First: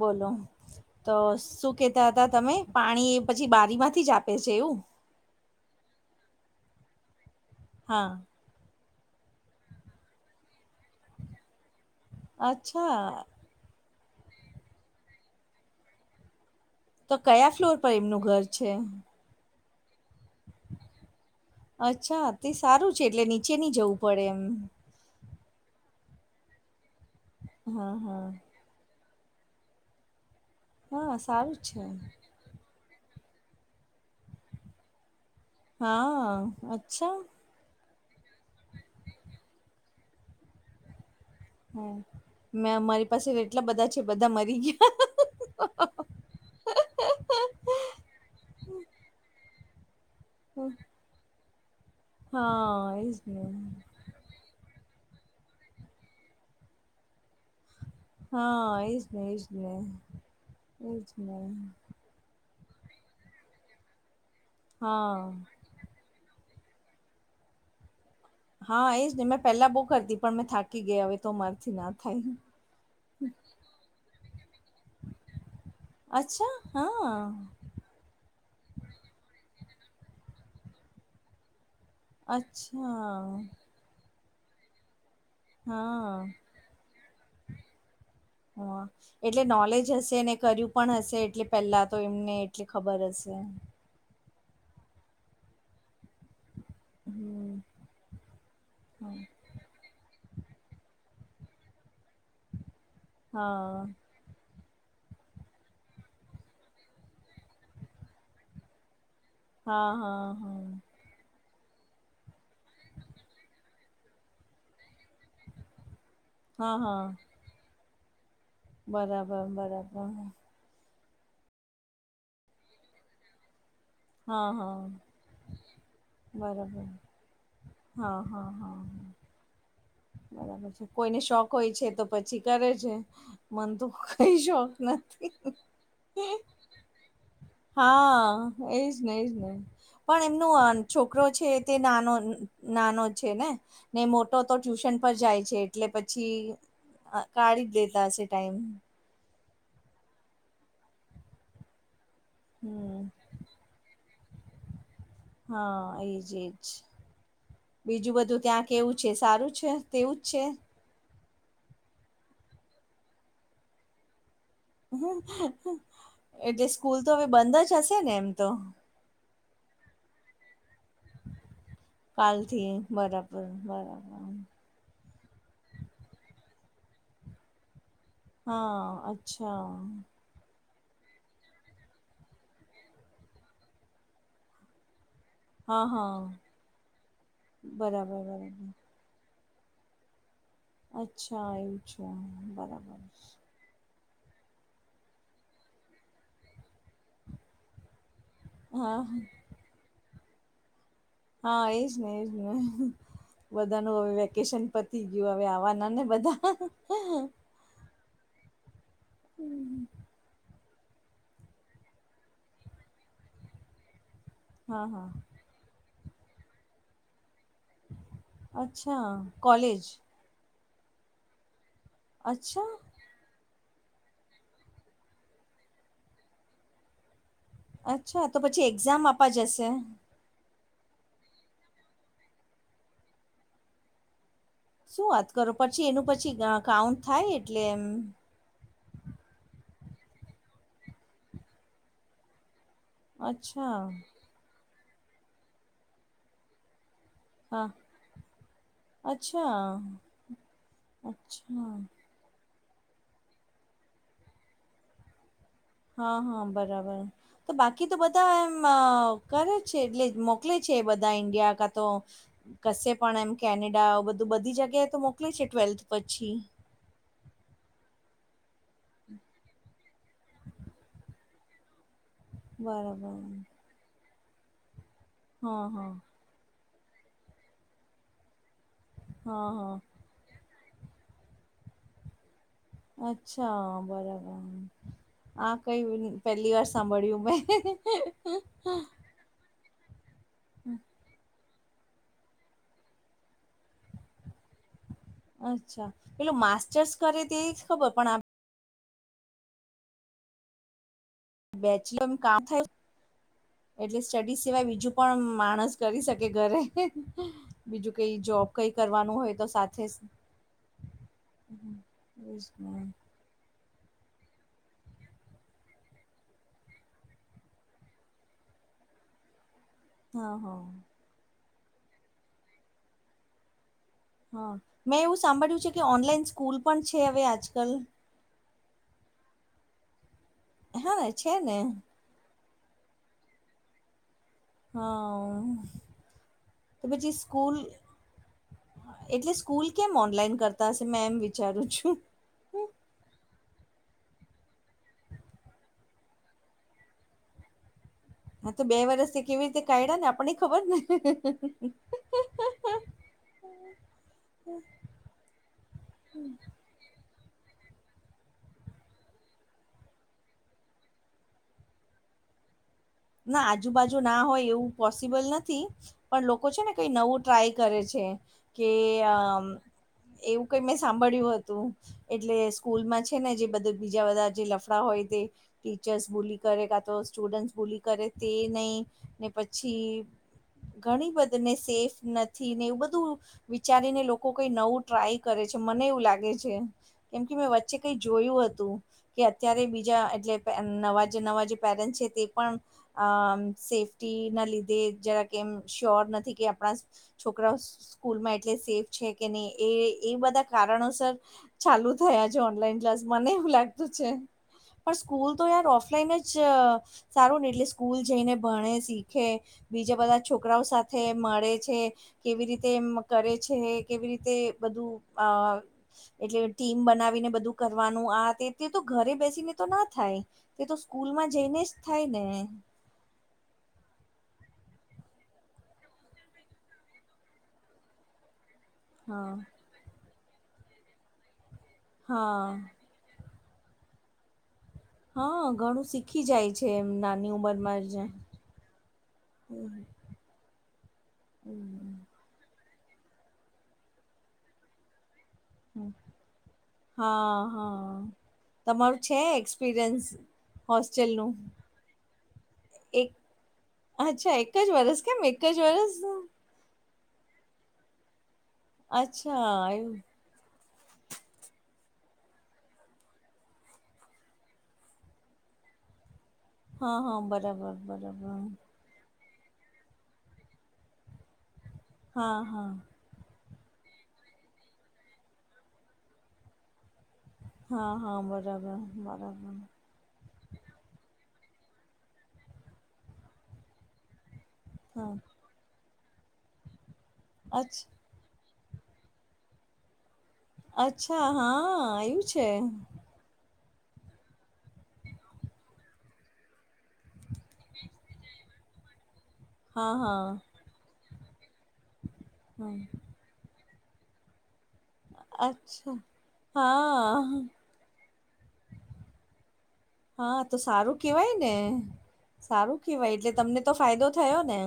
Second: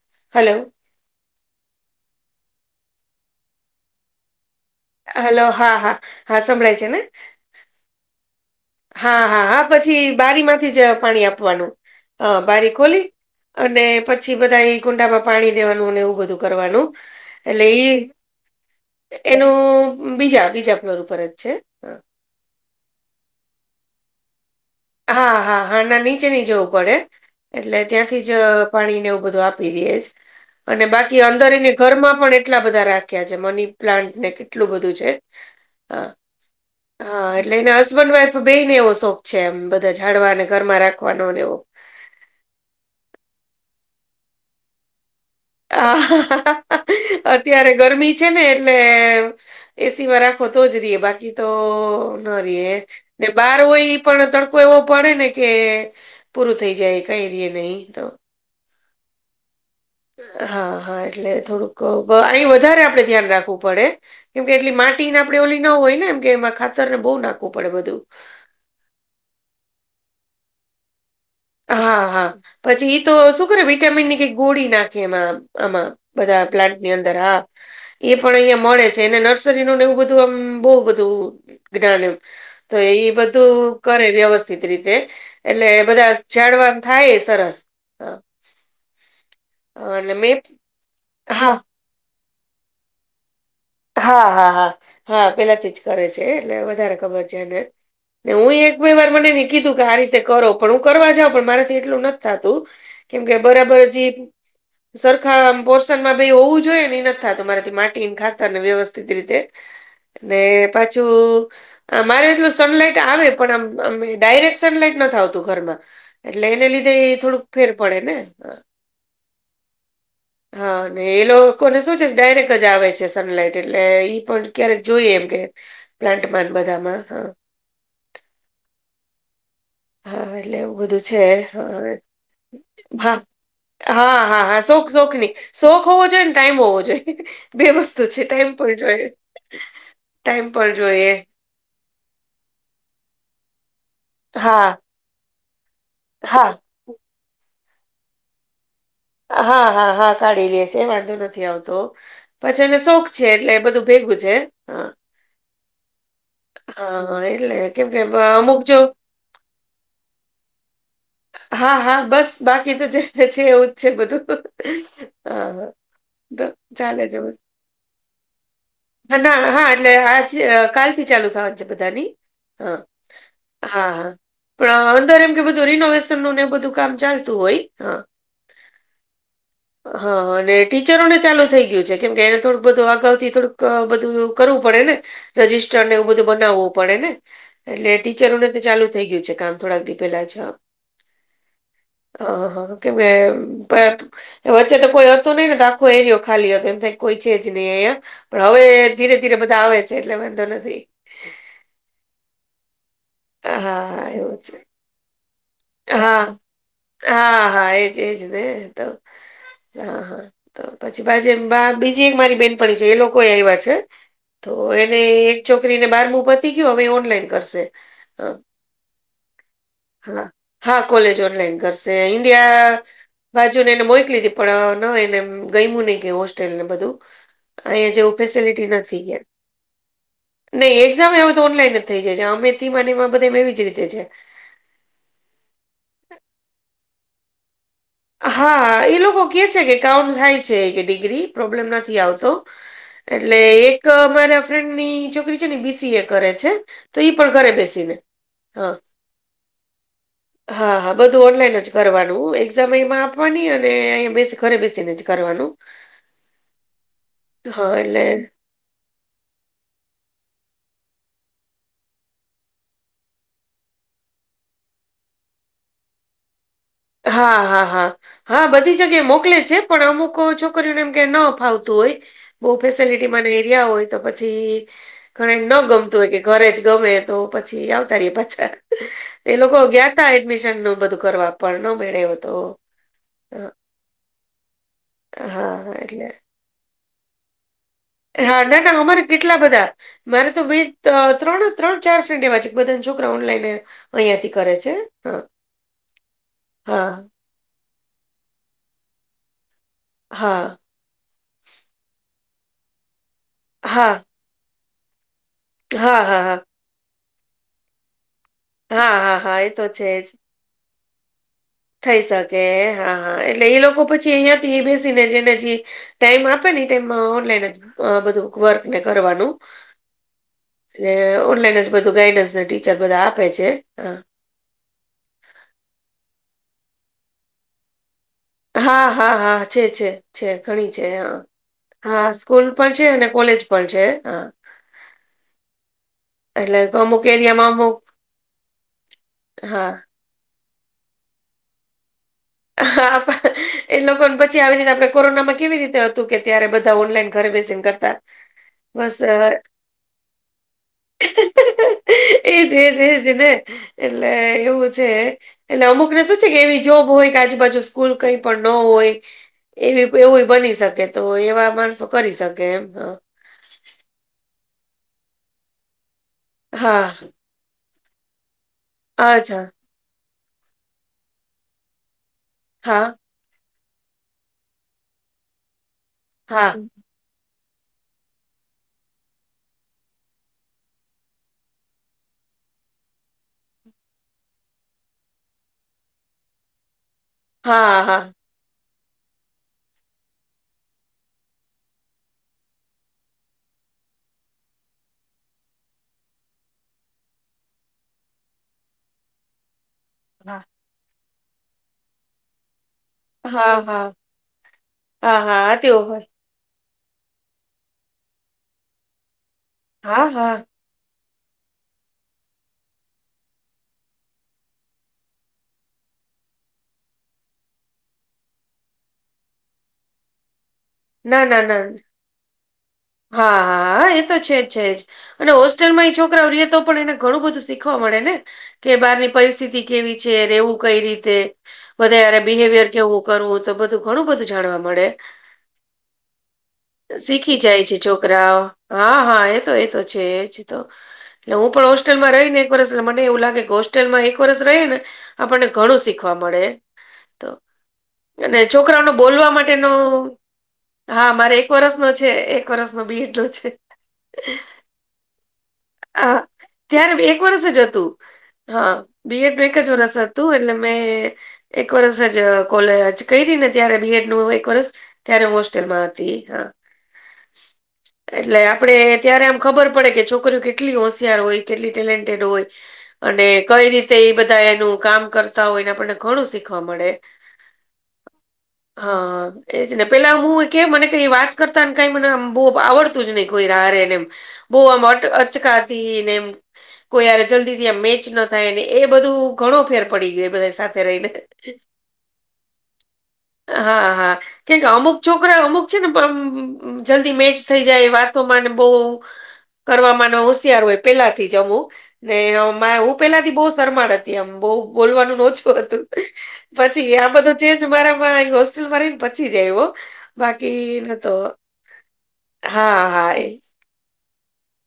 બોલો. હલો, તો શું કેતા હતા તમે પાણી પછી બારી માંથી જ આપે છે એવું? હાલો, હા, હા, હા, સંભળાય છે ને? હા. હા, હા, હા, પછી બારી માંથી જ પાણી આપવાનું, હ બારી અચ્છા ખોલી અને પછી બધા એ કુંડામાં પાણી દેવાનું અને એવું બધું કરવાનું. તો કયા એટલે ફ્લોર ઈ પર એમનું ઘર છે? એનું બીજા બીજા ફ્લોર ઉપર જ છે. અચ્છા તે સારું છે એટલે નીચે ની જવું પડે એમ. હા, હા, હા, ના, નીચે નહી જવું પડે એટલે હા ત્યાંથી હા જ પાણીને એવું બધું આપી દે છ અને હા બાકી સારું અંદરને છે ઘરમાં પણ એટલા બધા રાખ રાખ્યા છે મની પ્લાન્ટને કેટલું બધું છે, હ, હા અચ્છા હ એટલે એને હસબન્ડ વાઈફ બેઈ ને એવો શોખ છે એમ બધા જાડવા અને ઘરમાં રાખવાનો ને એવો હા મે અમારી પાસે એટલા બધા છે બધા મરી ગયા. અત્યારે ગરમી છે ને એટલે એ સી માં રાખ ખો તો જ રે બાકી તો ન રે હા એજ ને બાર હોય ઈ પણ તડકો એવો પડે ને કે પૂરું થઈ જાય કઈ રી નહી તો. હા એજ ને, એજ ને. હા, એજ હા એટલે ને થોડુંક અહી વધારે આપડે ધ્યાન રાખવું પડે. કેમ કે એટલી માટીને હા આપડે ઓલી ના હોય ને એમ કે એમાં ખાતર ને બહુ નાખવું પડે બધું. હા એ જ ને મેં પેલા બહુ કરતી પણ મેં થાકી ગઇ હવે. પછી વાત હા થાય હા ઈ. પછી એ તો શું કરે વિટામિન ની કઈ ગોળી નાખે એમાં, આમાં. બધા પ્લાન્ટ ની અંદર હા. એ પણ અહિયાં મળે છે અને નર્સરીનું ને એવું બધું આમ બહુ બધું જ્ઞાન એમ તો એ અચ્છા બધું કરે વ્યવસ્થિત રીતે હા. પણ આમ થાય એ સરસ હા. હા એટલે બાલે જ હશે ને મેં કર્યું પણ હશે એટલે હા પહેલા તો એમને એટલી ખબર હશે એમ. હા, હા, હા, હા પેલાથી જ. કરે છે એ ને વધારે ખબર છે હમ એને હું એક બે વાર મને કીધું કે આ રીતે કરો પણ હું કરવા જાઉં પણ મારાથી એટલું નથ થાતું કેમ કે બરાબર હા જે સરખા પોર્શનમાં બેય હોવું જોઈએ એ નથ થાતું માર થી માટી ને ખા તાર ને વ્યવસ્થિત રીતે હા હા ને હા પા જો મારે એટલું સનલાઈટ આવે પણ આમ આમ ડાયરેક્ટ સનલાઈટ નથ આવતી. ઘરમાં એટલે એને હા લીધે હા એ થોડુંક ફેર પડે ને. બરાબર, બરાબર. હા ને એ લોકોને શું છે ડાયરેક્ટ જ આવે છે સનલાઈટ. એટલે ઈ હા પણ હા ક્યારેક જોઈએ એમ કે પ્લાન્ટમાં બરાબર બધામાં, હા. હા, હા, હા. હા એટલે બરાબર એવું છે બધું કોઈને શોખ હોય છે તો હા પછી કરે છે મન તો હા હા કઈ હા હા શોખ શોખની નથી. શોખ હોવો જોઈએ ને ટાઈમ હોવો જોઈએ બે વસ્તુ છે ટાઈમ હા પણ જોઈએ એજને, એજને. પણ એમનો ટાઈમ પર જોઈએ છોકરો છે તે નાનો નાનો છે ને ને મોટો તો હા ટ્યુશન પર જાય છે. એટલે પછી હા કાઢી જ દેતા હશે ટાઈમ હા હા હા કાઢી લે છે વાંધો નથી આવતો પછી એને શોખ હમ છે એટલે એ બધું ભેગું છે હ હા એજ એજ હા એટલે કેમ કે બીજું બધું અમુક ત્યાં જો કેવું છે સારું છે તેવું જ છે. હા હા બસ બાકી તો જે છે એવું જ છે બધુ એટલે સ્કૂલ ચાલે તો છે હવે બંધ જ હશે ને એમ તો ના હા એટલે આજ કાલ થી ચાલુ થવાનું છે બધાની કાલથી હા બરાબર હા હા બરાબર પણ અંદર એમ કે બધું રીનોવેશન નું ને બધું કામ ચાલતું હોય. હા હા અચ્છા હા અને ટીચરો ને ચાલુ થઈ ગયું છે કેમ કે એને થોડુંક બધું અગાઉથી થોડુંક બધું કરવું પડે ને રજિસ્ટર હા ને એવું હા બધું બનાવવું પડે ને એટલે બરાબર ટીચરોને બરાબર ચાલુ થઈ ગયું છે કામ થોડાક દી પેલા છે. અચ્છા એ હા હા કે વચ્ચે તો કોઈ હતું નહીિ ને તો આખો એરિયો ખાલી હતો એમ થાય કોઈ છે જ નહી અહંયા પણ હવે હા ધીરે ધીરે બધા આવે છે એટલે વાંધો નથી. હા એજ ને એજ ને બધાનું હા હવે એવું છે વેકેશન પતી ગયું હવે આવાનુ નાને હા બધા હા હા એજ એજ ને તો હા હા તો પછી પાછ એમ બી એક મારી બેનપ છે એ લોકો આવ્યા છે, તો હા એને હા છોકરી ને બારમું પતી ગયયો હવે ઓનલાઈન કરશે અ, અચ્છા કોલેજ હા હા કોલેજ ઓનલાઈન કરશે અચ્છા ઇન્ડિયા. બાજુ ને એને મોક લીધી પણ ના એને ગયમ નહી ગય હોસ્ટેલ ને બધુ અહીિયાંયા જેવું અચ્છા તો પછી ફેસિલિટી નથી એક્ઝામ કેયા આપવા જશે નહી એક્ઝામ હવે તો ઓનલાઈન જ થઈ જાય છે અમેથી મનેમાં બધે એવી જ રીતે છે. શું વાત કરો પછી એનું પછી કાઉન્ટ થાય એટલે એમ હા એ લોકો કે છે કે કાઉન્ટ થાય છે કે ડિગ્રી પ્રોબ્લેમ નથી આવતો એટલે અચ્છા એક મારા ફ્રેન્ડની છોકરી છે ને બીસી એ કરે છે. તો ઈ પણ ઘરે હા બેસી ને હા અચ્છા હા હા બધું ઓનલાઈન અચ્છા જ કરવાનુ એક્ઝામ અમાં આપવાની અને અંયા બે ઘરે બેસીને કરવાનુ હા હા બરાબર તો હા, બાકી તો એટલે બધા એમ કરે છે એટલે મોકલે છે બધા ઈન્ડિયા કા તો કશે પણ એમ કેનેડા બધું બધી જગ્યાએ તો મોકલી છે ટ્વેલ્થ પછી હા હા હા હા બધી જગ્યાએ મોકલે છે પણ અમુક છોકરીઓને એમ કે ન અ ફાવતું હોય. બઉુ ફેસેલિટી બરાબર મને એરિયા હોય તો પછી ઘ ન હા હા ગમતું હોય કે ઘરે જ ગમે તો પછી આવતા ર પાછા એ હા લોકો હા ગયા. એડમિશન નું બધું કરવા પણ ન મેળ્યો તો હા, અચ્છા બરાબર આ હા કઈ ન એટલે પહેલી વાર સાંભળ્યું મેં. હા, ના-ના. અમારે કેટલા બધા, મારે તો બે, ત્રણ જ ત્રણ-ચાર ફ્રેન્ડ એવા છે, કે બધાન છોકરાવ ઓનલાઈન એ અહિયાં થી કરે છે. હા, અચ્છા. પેલું માસ્ટર્સ હા, કરે તે ઈ જ ખબર, પણ આપ હા. બેચલર કામ થાય, હા, એટલે સ્ટડી સિવાય બીજું પણ માણસ હા, કરી હા, શકે હા, ઘરે. બીજું કે ઈ જોબ કંઈ હા, કરવાનું હા, હોય હા તો એ સાથે છે જ થઈ શક. હા, હા. એટલે એ લોકો પછી અહિયાથી એ બેસીને જેને જી ટાઈમ આપે ને ઈ ટાઈમમાં ઓનલાઈન જ અહ બધું વર્કને કરવાનું. હા હા એ ઓનલાઈન જ બધું ગાઈડન્સ ને ટીચર બધા આપે છે, હા. હા. મેં એવું સાંભળ્યું છે કે ઓનલાઈન સ્કૂલ પણ છે હવે આજકલ? હા, હા, હા, છે-છે-છે. ઘણી છે હા. હા સ સ્કૂલ પણ છે અને કોલેજ પણ છે. હા. હા. એટલે તો અમુક પછી એરિયામાં સ્કૂલ અમુક એટલે સ્કૂલ હા કેમ ઓનલાઈન કરતા હશે મેં એમ વિચારું છું. હા પણ એ લોકોન પછી આવી રીતે આપણે કોરોનામાં કેવી રીતે હતું કે ત્યારે બધા ઓનલાઈન ઘરે બેસીને કરતા હા તો બે બસ વરસથી અ, કેવી રીતે કાયઢાને આપણનેઈ ખબર જ ને. એજ એજ એજ ને એટલે એવું છે. એટલે અમુક ને શું છે કે એવી જોબ હોય કે આજુબાજુ સ્કૂલ કંઈ પણ ન હોય એવી એવું બની શકે, તો એવા માણસો કરી શકે એમ હા. ના આજુબાજુ ના હોય એવું પોસિબલ નથી. પણ લોકો છેને હા કંઈ નવું ટ્રાય કરે છે. કે હા અમ્મ અચ્છા એવું કંઈ મેં સાંભળ્યું હતું. એટલે હા સ્કૂલમાં છેને જે બધા બીજા બધા જે લફડા હોય તે ટીચર્સ બૂલી હા કરે, કાં તો સ્ટુડન્ટ્સ બૂલી કરે, તે નહીં. ને પછી ઘણી બધી ને સેફ નથી ને એવું બધું વિચારીને લોકો કંઈ નવું ટ્રાય કરે છે, મને એવું લાગે છે. કેમ કે મેં હા વચ્ચે હા કંઈ હા જોયું હતું. કે અત્યારે બીજા એટલે પ નવા જે નવા જે પેરેન્ટ છે તે પણ અહ સેફ્ટીના લીધે જરાક એમ શ્યોર નથી કે આપણા છોકરાઓ સ્કૂલમાં એટલે સેફ છે કે નહીં, એ એ બધા કારણોસર ચાલુ થયા છે ઓનલાઈન ક્લાસ. મને એવું હા હા હા લાગતું છે. પણ હા સ્કૂલ તો હા યાર તેવું હોય ઓફલાઈન જ ચ સારું ને, એટલે સ્કૂલ જઈને ભણે, શીખે, બીજા હા બધા હા છોકરાઓ સાથ થે મળે છે. કેવી રીતે એમ કરે છે, કેવી રીતે બધું અહ એટલે ટીમ બનાવીને બધું કરવાનું, આ તે. તે તો ઘરે બેસીને તો ન થાય. તે તો ના સ્કૂલમાં ના જઈને ના જ થાય ને. હા, હા એ તો છે જ, છે જ. અને હોસ્ટેલઈ માં એ છોકરાઓ રહ્યે તો પણ એને ઘણું બધું શીખવા મળે ને, કે બહારની હા પરિસ્થિતિ કેવી છે, રહેવું કંઈ રીતે, બધાઈ હારે હા બિહેવિયર કેવો કરવું, તો બધું ઘણું બધું જાણવા મળે. હા ઘણું શીખ ખી જાય છે. શીખી જાય છે છોકરાવ, હા, હા એતો એતો છે. એજ તો. એટલે હું પણ હોસ્ટેલમાં રહીને એક વર્ષ મને એવું લાગે કે હોસ્ટેલમાં એક વર્ષ રયે ને આપણને ઘણું શીખવા મળે તો હા હા અને છોકરાઓને તમારું છે બોલવા માટેનો એક્સપિરિયન્સ હા, હોસ્ટેલનું મારે એક વર્ષનો છે એક વર્ષનો એક બેટો છે. અચ્છા એક જ વરસ કેમ એક જ વરસ? હા ત્યારે એક વરષ જ હતું હા બી એ ડનું અચ્છા એક જ વર્ષ એવું તો એટલે મેં એક વરસ અહ જ કોલેજ કરીને ત્યારે બીએડ નું એક વરસ ત્યારે હોસ્ટેલમાં હતી હા. હા હા બરાબર બરાબર એટલે આપડે ત્યારે આમ ખબર પડે કે છોકરીઓ કેટલી હોશિયાર હોય કેટલી ટેલેન્ટેડ હા હોય. હા અને કઈ રીતે એ બધા એનું કામ કરતા હોયને આપણને ઘણું શીખવા મળે. હા હા બરાબર હા બરાબર. એજ ને પેલા હું કે મને કઈ વાત કરતાને કઈ મને બહુ ગમે આવડતું જ નહી કોઈ રારે એને એમ બહુ આમટ હા અચકાતી ને એમ કોઈ જલ્દી થી અચ્ આ મેચ ન થાય ને એ બધું ઘણો ફેર પડી ગયો. બધા સાથે રહીને અચ્છા હા એવું છે? હા હા કેમ કે અમુક છોકરા અમુક છે ને પણ જલ્દી મેચ થઈ જાય વાતો માને બોહ હા કરવાવામાં નો હા હોશિયાર હોય પેલાથી જમું ને હ હું પેલા થી બોસ ઘર માં હતી આમ બહુ બોલવાનું નોચું હતું અચ્છા પછી આ બધું હા ચેનજ મારામાં હોસ્ટેલ માં રહી પછ હા, તો સારું કેવાય ને. હા સારું હા કેવાય એ એટલે તમને તો ફાયદો થયો ને?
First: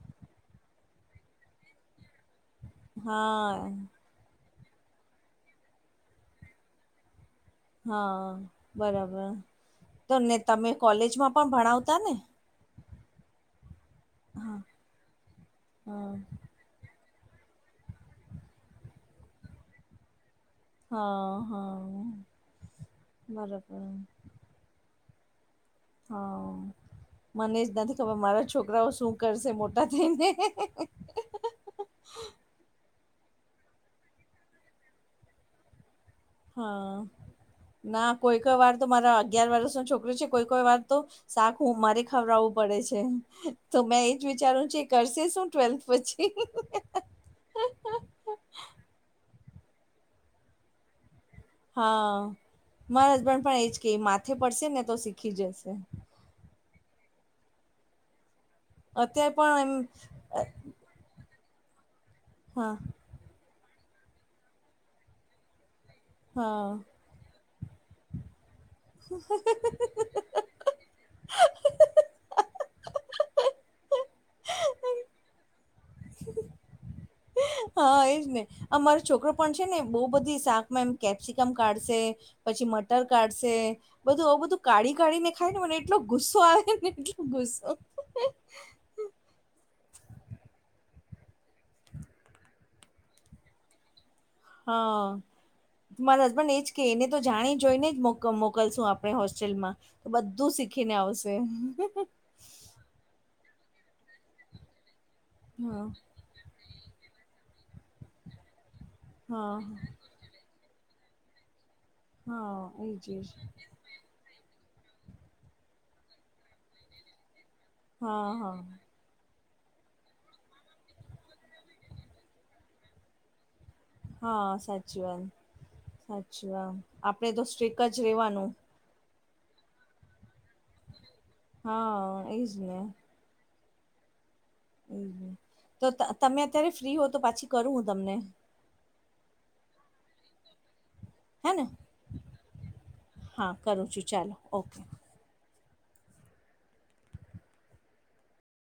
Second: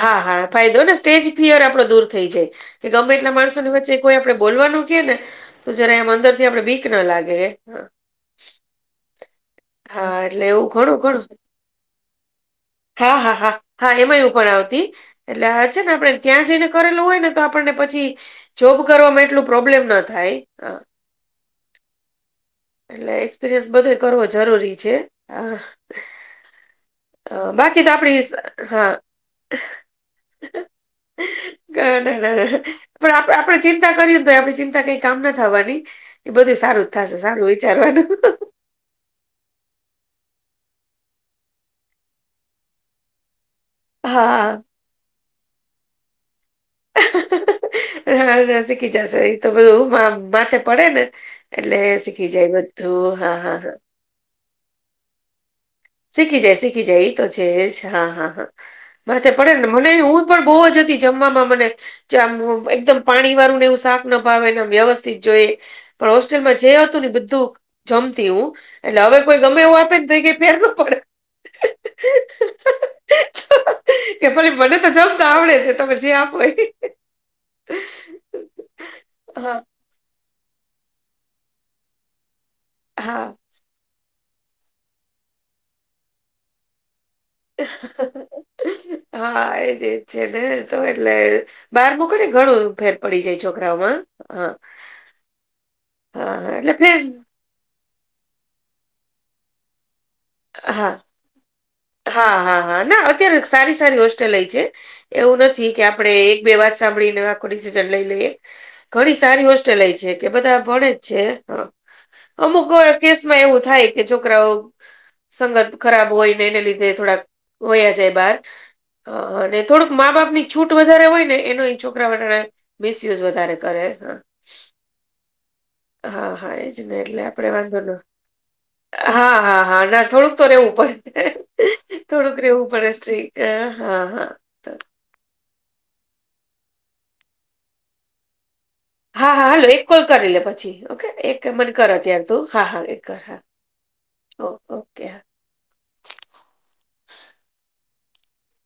હા હા ફાયદો ને સ્ટેજ ફિયર આપડો દૂર થઈ જાય કે ગમે એટલા હા માણસોની વચ્ચે કોઈ આપડે બોલવાનું કે ને તો જયારે એમ અંદર થી આપડે બીક ના લાગે. હા બરાબર હા તો ને એટલે એવું તમે ઘણું ઘણું કોલેજમાં પણ ભણાવતા ને? હા હા હા હા એમાંય હું હા ભણાવતી એટલે હાચે ને હા આપડે ત્યાં જઈને કરેલું હોય ને તો આપણને પછી જોબ કરવા માં એટલું પ્રોબ્લેમ ના થાય હા. હા હા. એટલે એક્સપિરિયન્સ બરાબર બધે કરવો જરૂરી છે, અહ. હા. મને એજ તો નથી આપડી ખબર મારા હા છોકરાઓ શું કરશે મોટા થઈને. કે ના ના ના. પણ આપ આપડે ચિંતા કર્યું ને તોય આપડી ચિંતા કઈ કામ ના થવાની એ બધું સારું જ હા થાશે. ના કોઈ કોઈ વાર તો મારા અગયાર વર્ષ નો છોકરી છે કોઈ કોઈ વાર તો શાક હું મારે ખવડાવવું પડે છે. તો મેં એજ હા વિચારું છે કરશે શું ટ્વેલ્થ પછી? હા શીખી જશે એ તો બધું માથે પડે ને એટલે એ હા શીખી જાય બધું હા હા હા. જે પડશે ને તો શીખી જશે. શીખી જાય શીખી જાય એ તો છે જ હા હા હા માથે અત્યારે પડે પણ ને મને ને હું પણ એમ બહુ જ હતી જમવામાં મને જે આમ હા એકદમ પાણી વાળું ને એવું શાક ના ભાવેને વ્યવસ્થિત જોએ પણ હોસ્ટેલમાં હા જે હતું ને બધું જમતી હું એટલે હવે કોઈ ગમે એવું આપે ને થઈ ગે ફેર ગુ પડે. કે પેલી મને તો જમ તો આવડે છે તમે જે આપો એ હા, એજ ને અમારો છોકરો પણ હા, છે ને બહુ બધી શાકમાં આમ કેપ્સિકમ કાઢશે પછી મટર હા. કાઢશે બધું આવું બધું કાઢી કાઢીને ખાય ને મને એટલો ગુસ્સો આવેને ગુસો હા એ ચેચેને એ તો એલ બહાર મોકલે ઘણું ફેર પડી જાય છોકરાઓમા હા મારા હા હસબન્ડ હા એજ એટલે કે ફેર એને તો જાણી જોઈને જ મોક મોકલશું આપણે હોસ્ટેલમાં તો બધું હા શીખીને આવશે. હા હા હા ના અત્યારે સારી સારી હોસ્ટેલય છે. એવું નથી કે હા આપડણે એક બે વાત સાંભળીને આખો ડિસિઝન લઈ લઈએ. ઘણી સારી હા હોસ્ટેલ છે. કે બધા ભણેે જ છે હ અમુક હા એજ એજ કેસમાં એવું થાય કે છોકરાઓ. સંગત ખરાબ હોય ને એને લીધે થોડાક વયા જાય હા બહાર હા અને થોડુંક મા બાપ ની છૂટ વધારે હોય ને એનો છોકરા વાળા મિસયુઝ વધારે કરે હા સાચી વાત હા સાચી હા વાત એજ ને એટલે તો આપડે વાંધો સ્ટ્રીક ન જ રેવાનું હા હા હા ના થોડુંક તો રહેવું પડે હા થોડુંક એજ રહેેવું ને પડે સ્ટ્રીક અ હા હા હમ તો તમે અત્યારે ફ્રી હો તો પાછી કરું હું તમને હા હા હાલૂ એક કોલ કરી લે પછી. ઓકે એક હે ને મને કર અત્યારે તું હા હા એક કર હા કરું છું ચાલો ઓ ઓકે હા